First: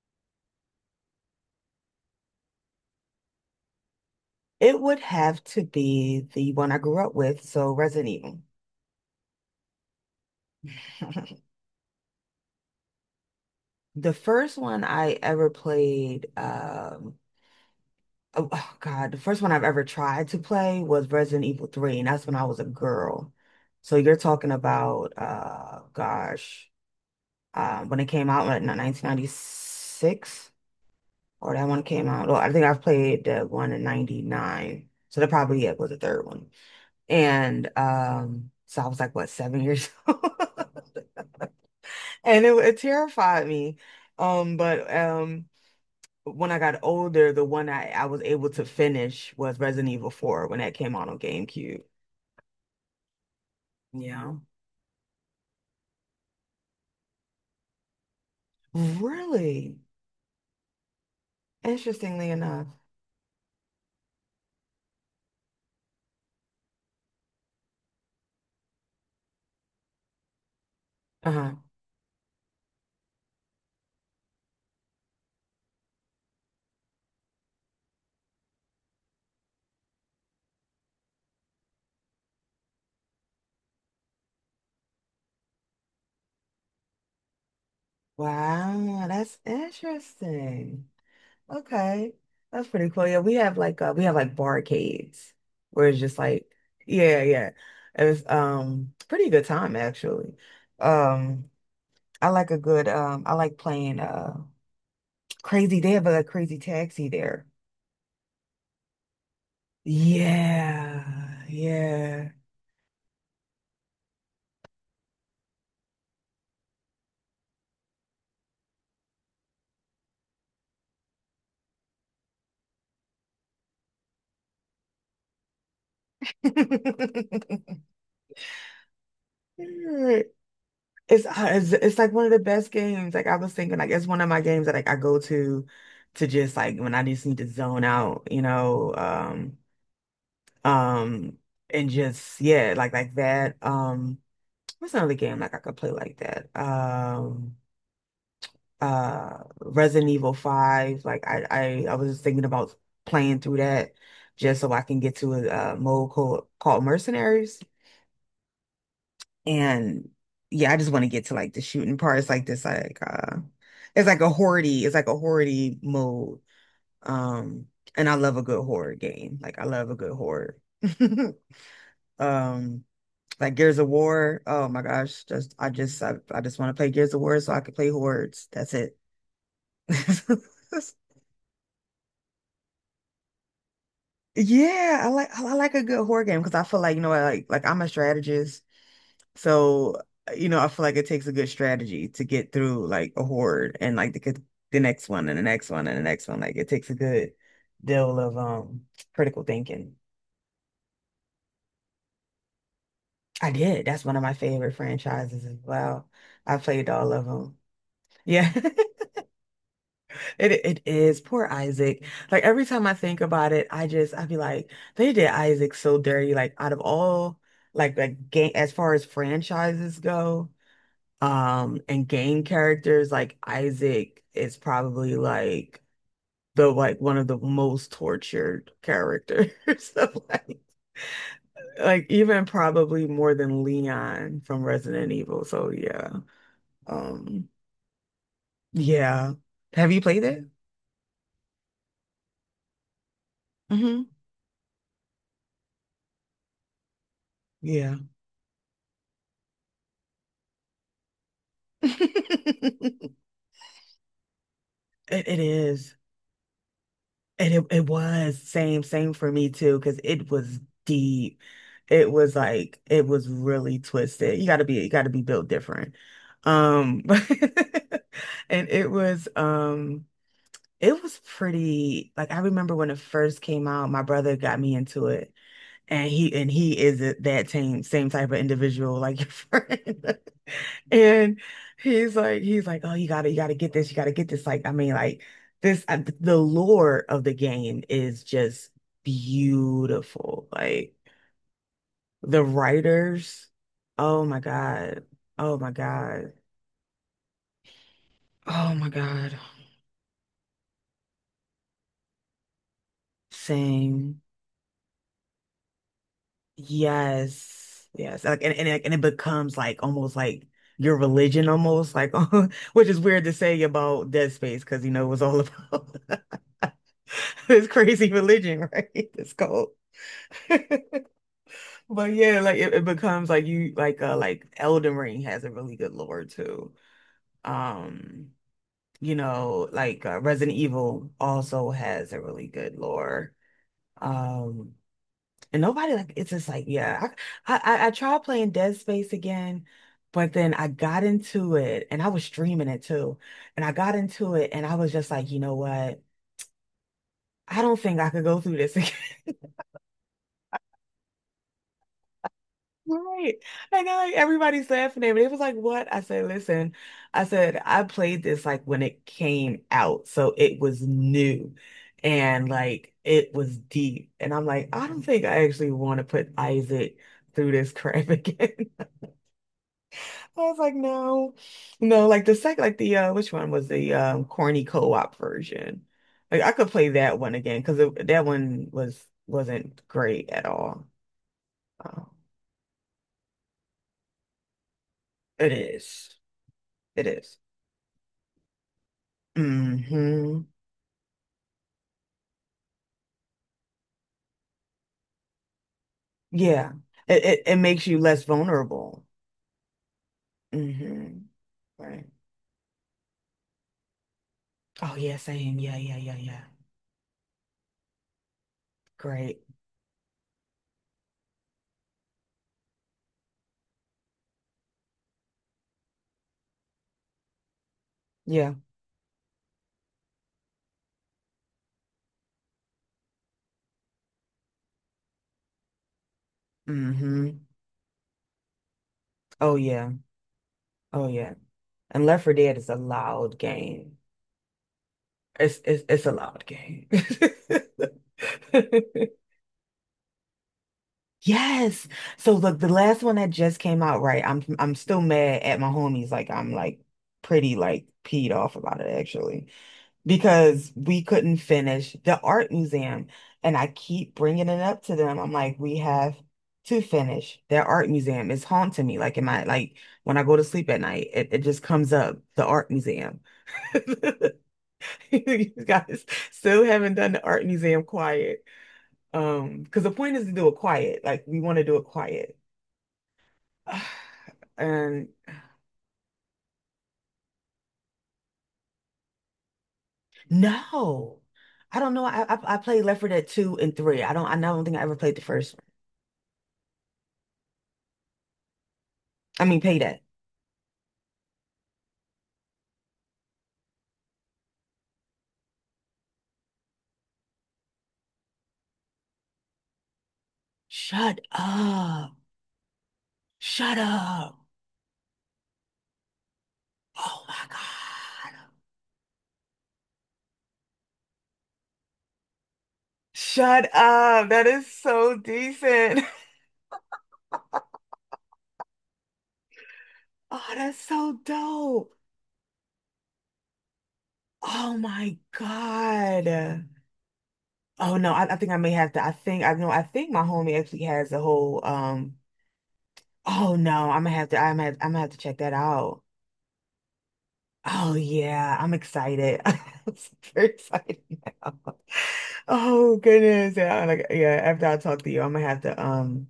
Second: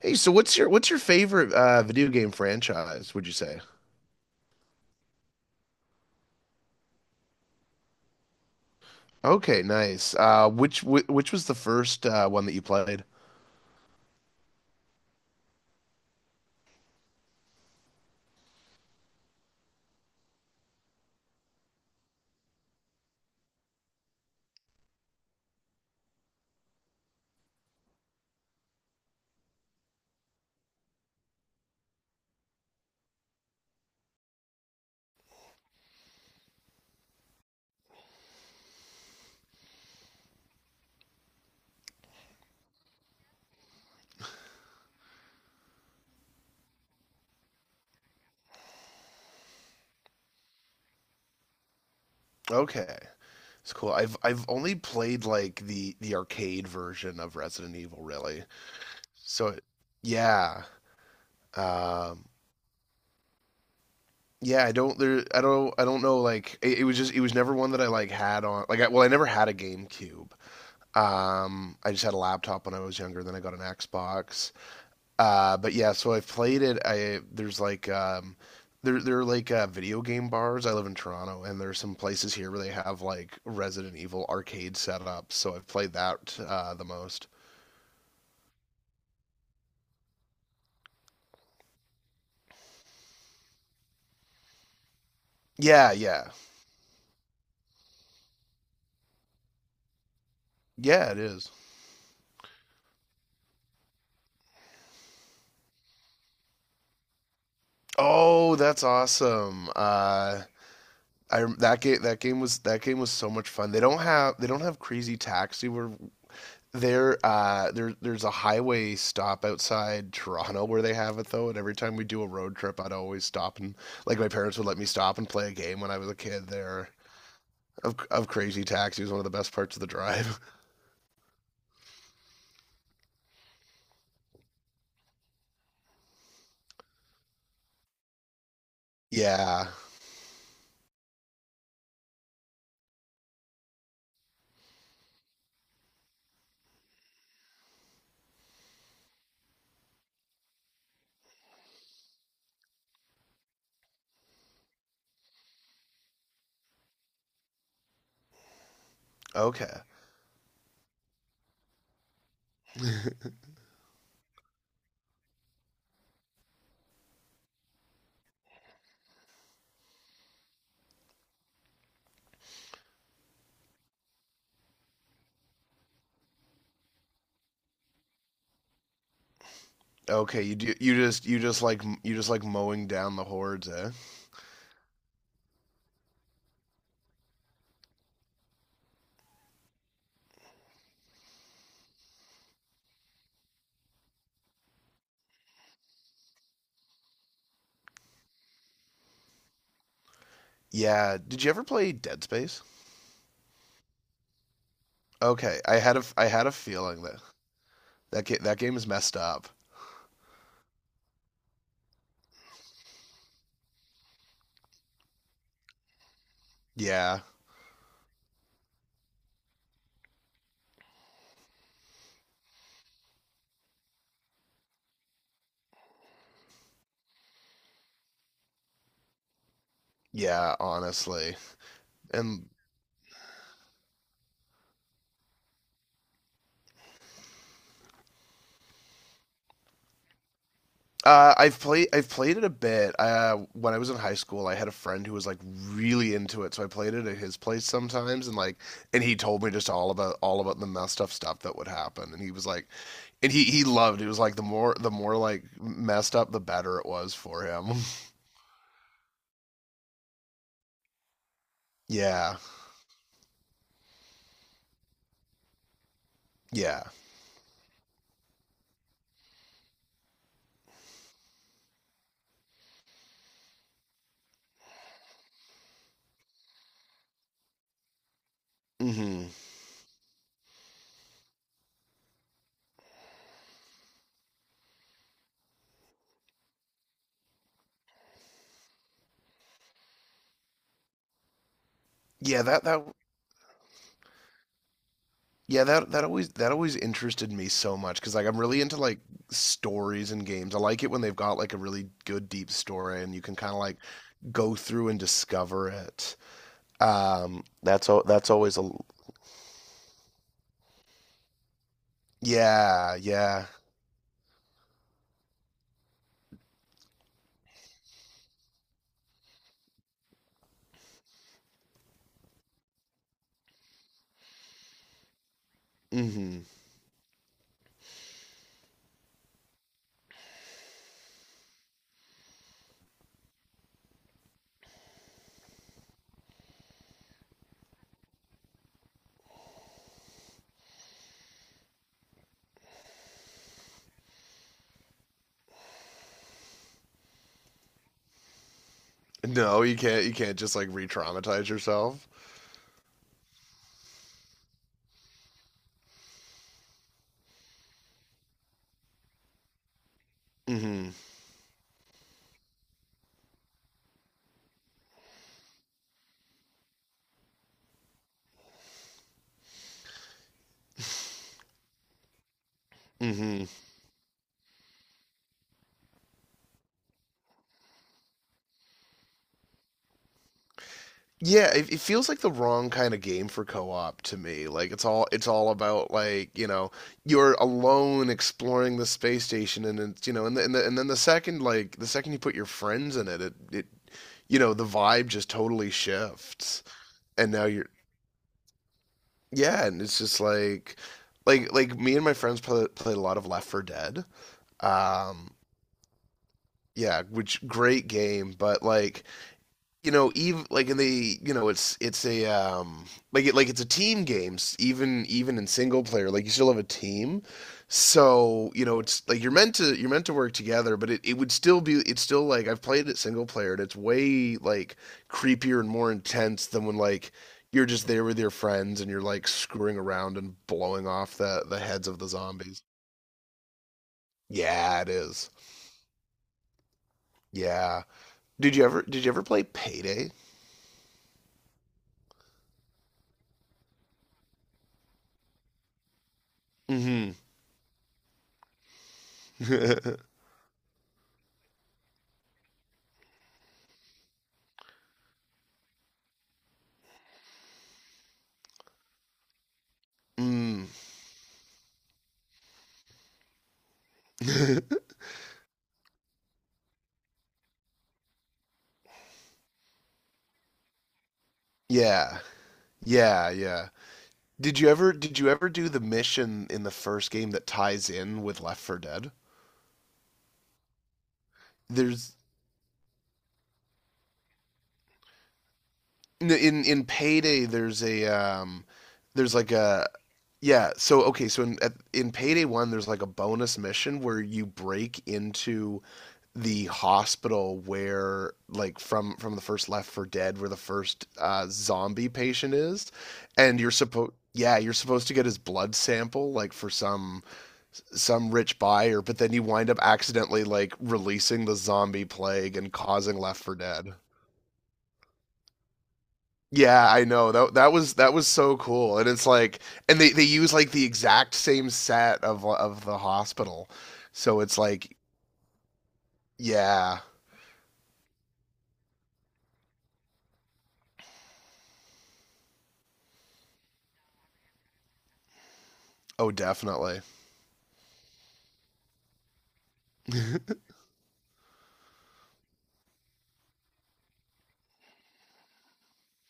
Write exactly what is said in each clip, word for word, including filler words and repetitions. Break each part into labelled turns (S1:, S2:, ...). S1: Hey, so what's your what's your favorite uh, video game franchise, would you say?
S2: It would have to be the one I grew up with, so Resident Evil.
S1: Okay, nice. Uh, which wh which was the first uh, one that you played?
S2: The first one I ever played, um, oh, oh, God, the first one I've ever tried to play was Resident Evil three, and that's when I was a girl. So you're talking about, uh, gosh, uh, when it came out in nineteen ninety-six, or that one came out. Well, I think I've played the one in ninety-nine, so that probably it was the third one. And um, so I was like, what, seven years old? And it, it terrified me. Um, but um when I got older, the one I, I was able to finish was Resident Evil four when that came out on GameCube.
S1: Okay. It's cool. I've
S2: Yeah.
S1: I've only played like the the arcade version of Resident Evil really. So it-
S2: Really?
S1: yeah. Um
S2: Interestingly enough.
S1: yeah, I don't there I don't I don't know like it, it was just it was never one that I like had on like I, well I never had a GameCube.
S2: Uh-huh.
S1: Um I just had a laptop when I was younger, then I got an Xbox. Uh, but yeah, so I've played it. I There's like um, there there are like uh, video game bars. I live in Toronto, and there's some places here where they have like Resident Evil arcade setups. So I've played that uh, the most.
S2: Wow, that's interesting. Okay. That's pretty cool. Yeah, we have like uh we have like barcades where
S1: Yeah,
S2: it's just
S1: yeah,
S2: like, yeah, yeah. It was um pretty good time actually.
S1: yeah. It
S2: Um
S1: is.
S2: I like a good um I like playing uh crazy. They have a crazy taxi there.
S1: Oh, that's awesome. Uh, I
S2: Yeah,
S1: that game that
S2: yeah.
S1: game was that game was so much fun. They don't have they don't have Crazy Taxi where there uh there there's a highway stop outside Toronto where they have it though, and every time we do a road trip I'd always stop and like my parents would let me stop and play a game when I was a kid there of of Crazy Taxi was one of the best parts of the drive.
S2: It's, uh, it's it's like one of the best games. Like I was thinking, like it's one of my games that like I go to to just like when I just need to zone out, you know, um,
S1: Yeah.
S2: um, and just yeah, like like that. Um, what's another game like I could play like that? Um. uh Resident Evil five. Like I, I I was thinking about playing through that just so I can get to a, uh mode called called Mercenaries.
S1: Okay.
S2: And yeah, I just want to get to like the shooting parts like this like uh it's like a hordy, it's like a hordy mode. Um and I love a good horror game. Like I love a good horror. Um like Gears of War. Oh my gosh, just I just I, I just want to play Gears of War so I can play hordes. That's it.
S1: Okay, you do, you just you just like you just like mowing down the hordes, eh?
S2: Yeah, I like I like a good horror game because I feel like, you know, I like like I'm a strategist, so uh, you know, I feel like it takes a good strategy to get through like a horde and like the the next one and the next one and the next one. Like it takes a good deal of um critical thinking.
S1: Yeah. Did you ever play Dead Space?
S2: I did. That's one of my favorite franchises as
S1: Okay, I had a
S2: well.
S1: I had a
S2: I played
S1: feeling
S2: all
S1: that
S2: of them.
S1: that ga-
S2: Yeah.
S1: that game is messed up.
S2: It it is poor Isaac. Like every time I think about it, I just I be like, they did Isaac so dirty. Like out of
S1: Yeah.
S2: all like like game as far as franchises go, um, and game characters, like Isaac is probably like the like one of the most tortured characters. So
S1: Yeah,
S2: like
S1: honestly.
S2: like even
S1: And
S2: probably more than Leon from Resident Evil. So yeah. Um yeah. Have you played it?
S1: Uh, I've played I've played it a bit. Uh, when I was in
S2: Hmm.
S1: high school, I had a friend who was like really into it, so I played it at his place
S2: Yeah.
S1: sometimes, and like, and he told me just all about all about the messed up stuff that would happen, and he was like, and he he loved it. It was like the more the more
S2: It, it
S1: like
S2: is.
S1: messed up, the better it was for
S2: And it,
S1: him.
S2: it was same, same for me too, because it was deep. It was
S1: Yeah,
S2: like it was really twisted. You gotta be you gotta be built different.
S1: yeah,
S2: Um and it was um it was pretty like I remember when it first came out, my brother got me into it. And he and he is a- that same same type of individual like
S1: hmm,
S2: your friend. And he's like he's like, "Oh, you gotta you gotta get this. You gotta get this." Like, I mean, like this uh, the lore of the game is just beautiful. Like
S1: yeah.
S2: the
S1: That that
S2: writers, oh my God. Oh
S1: Yeah,
S2: my
S1: that that always
S2: God.
S1: that always interested me so much because like I'm really
S2: Oh
S1: into
S2: my
S1: like
S2: God.
S1: stories and games. I like it when they've got like a really good deep story and you can kind of like
S2: Same.
S1: go through and discover it. Um,
S2: Yes,
S1: that's al-
S2: yes,
S1: that's
S2: like and
S1: always
S2: and
S1: a
S2: it, and it becomes like almost like your religion, almost like which
S1: yeah,
S2: is weird to
S1: yeah.
S2: say about Dead Space because you know it was all about this crazy religion, right? It's called. But yeah, like it, it becomes like you like uh like Elden Ring has a really good lore
S1: Hmm.
S2: too. Um, you know, like uh, Resident Evil also has a really good lore. Um, And nobody like it's just like, yeah. I, I I tried playing Dead Space again, but then I got into it and I was streaming it too. And I got into it and I was just like, you know what? I don't think I could go through this again.
S1: No, you can't you can't just like re-traumatize yourself.
S2: Right. Like, I know like everybody's laughing at me. It was like, what? I said, listen, I said, I played this like when it came out. So it was
S1: Hmm.
S2: new and like it was deep. And I'm like, I don't think I actually want to put Isaac through this crap again. I was like, no, no, like the second, like the uh, which
S1: Hmm.
S2: one was the um corny co-op version? Like I could play that one again because that one was wasn't great at all.
S1: Yeah, it, it feels
S2: Oh,
S1: like the wrong kind of game for co-op to me. Like it's all it's all
S2: it
S1: about
S2: is.
S1: like, you know,
S2: It
S1: you're
S2: is.
S1: alone exploring the space station, and it's, you know, and the,
S2: Mm-hmm.
S1: and the, and then the second, like the second you put your friends in it, it it you know, the vibe just totally shifts.
S2: Yeah. It,
S1: And
S2: it
S1: now
S2: it
S1: you're
S2: makes you less vulnerable.
S1: yeah, and it's just like
S2: Mm-hmm.
S1: like like me and
S2: Right.
S1: my friends play, played a lot of Left four Dead.
S2: Oh yeah,
S1: Um
S2: same. Yeah, yeah, yeah, yeah.
S1: yeah, which great game, but like,
S2: Great.
S1: you know, even like in the you know, it's it's a um like it like it's a team games, even even in single player, like you still have a team. So,
S2: Yeah.
S1: you know, it's like you're meant to you're meant to work together, but it, it would still be, it's still like, I've played it single player and it's way like creepier and more intense than when like
S2: Mm-hmm.
S1: you're just there with your friends and you're like
S2: Oh
S1: screwing
S2: yeah.
S1: around and blowing
S2: Oh
S1: off
S2: yeah.
S1: the the heads of
S2: And
S1: the
S2: Left four Dead
S1: zombies.
S2: is a loud game.
S1: Yeah, it is.
S2: It's it's it's a loud game.
S1: Yeah. Did you ever did you ever play Payday?
S2: Yes. So look, the last one that just came out, right? I'm I'm still mad at my homies. Like I'm like
S1: Mm-hmm.
S2: pretty like peed off about it actually because we couldn't finish the art museum, and I keep bringing it up to them. I'm like, we have to finish their art museum. It's haunting me. Like in my like when I go to
S1: Mm.
S2: sleep at night, it, it just comes up the art museum. You guys still haven't done the art museum quiet. Um, because the point is to do it quiet. Like we want to do it
S1: Yeah.
S2: quiet.
S1: Yeah, yeah. Did you ever
S2: And
S1: did you ever do the mission in the first game that ties in with Left four Dead?
S2: no, I don't know.
S1: There's
S2: I, I I played Left four Dead two and three. I don't I don't think I ever played the first one.
S1: in in in Payday there's a um there's
S2: I
S1: like
S2: mean, pay
S1: a,
S2: that.
S1: yeah, so okay, so in at, in Payday one there's like a bonus mission where you break into the hospital where like from from the first Left four Dead where the first
S2: Shut
S1: uh zombie
S2: up.
S1: patient is, and you're
S2: Shut
S1: supposed
S2: up.
S1: yeah, you're supposed to get his blood sample like for some
S2: Oh my God.
S1: some rich buyer, but then you wind up accidentally like releasing the zombie plague and causing Left for
S2: Shut
S1: Dead.
S2: up. That is so decent.
S1: Yeah, I know. That that was that was so cool. And it's like, and they they
S2: Oh,
S1: use like
S2: that's
S1: the
S2: so
S1: exact same
S2: dope.
S1: set of of the hospital. So it's
S2: Oh
S1: like
S2: my God.
S1: yeah.
S2: Oh no, I, I think I may have to. I think I know. I think my homie actually has a whole. um Oh no, I'm gonna have to. I'm gonna, I'm gonna have to check that out.
S1: Oh, definitely.
S2: Oh yeah, I'm excited. I'm super excited now. Oh goodness, yeah. Like yeah, after I talk to you, I'm gonna have to. Um,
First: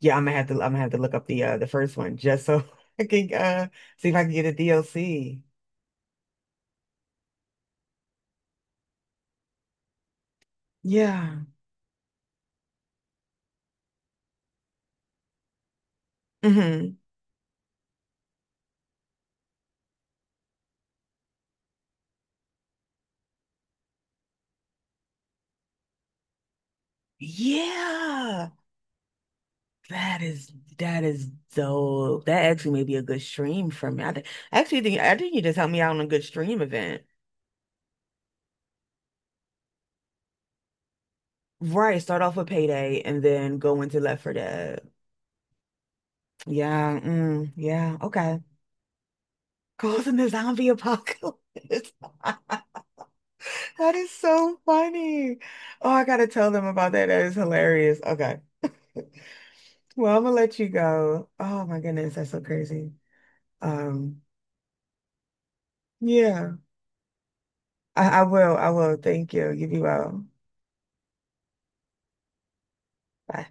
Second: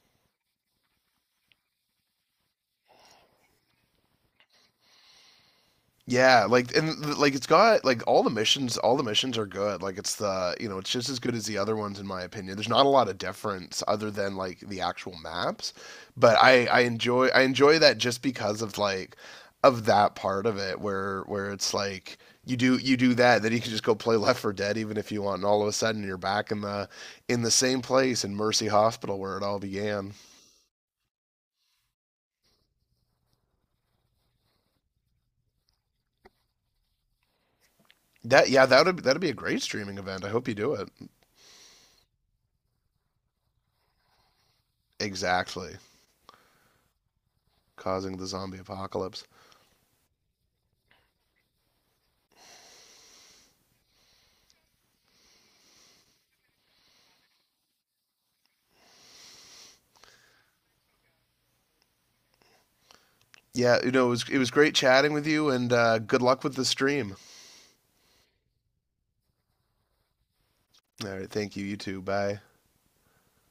S2: yeah, I'm gonna have to. I'm gonna have to look up the uh the first one just so I can uh see if I can get a D L C.
S1: Yeah, like, and like it's got like all the missions, all the missions are good. Like it's the, you know, it's just as good
S2: Yeah.
S1: as the other ones in my opinion. There's not a lot of difference other than like the actual maps, but I I
S2: Hmm.
S1: enjoy I enjoy that just because of like of that part of it where where it's like you do you do that, then you can just go play Left four Dead even if you want, and all of a sudden you're back in the in the same place in
S2: Yeah.
S1: Mercy Hospital where it all began.
S2: That is that is dope. That actually may be a good stream for me. I think I actually think I think you just helped me out on a good stream event.
S1: That Yeah, that would, that'd be a great streaming event. I hope you do it.
S2: Right, start off with Payday and then go into Left for Dead.
S1: Exactly.
S2: Yeah, mm, yeah,
S1: Causing the
S2: okay.
S1: zombie apocalypse.
S2: Causing the zombie apocalypse. That is so funny. Oh, I gotta tell them about that. That is hilarious. Okay. Well, I'm gonna let you go. Oh my goodness, that's so crazy.
S1: Yeah, you know, it
S2: Um,
S1: was, it was great chatting with you, and uh, good luck
S2: yeah,
S1: with the stream.
S2: I, I will. I will. Thank you. You be well.
S1: All right, thank you. You too. Bye.
S2: Bye.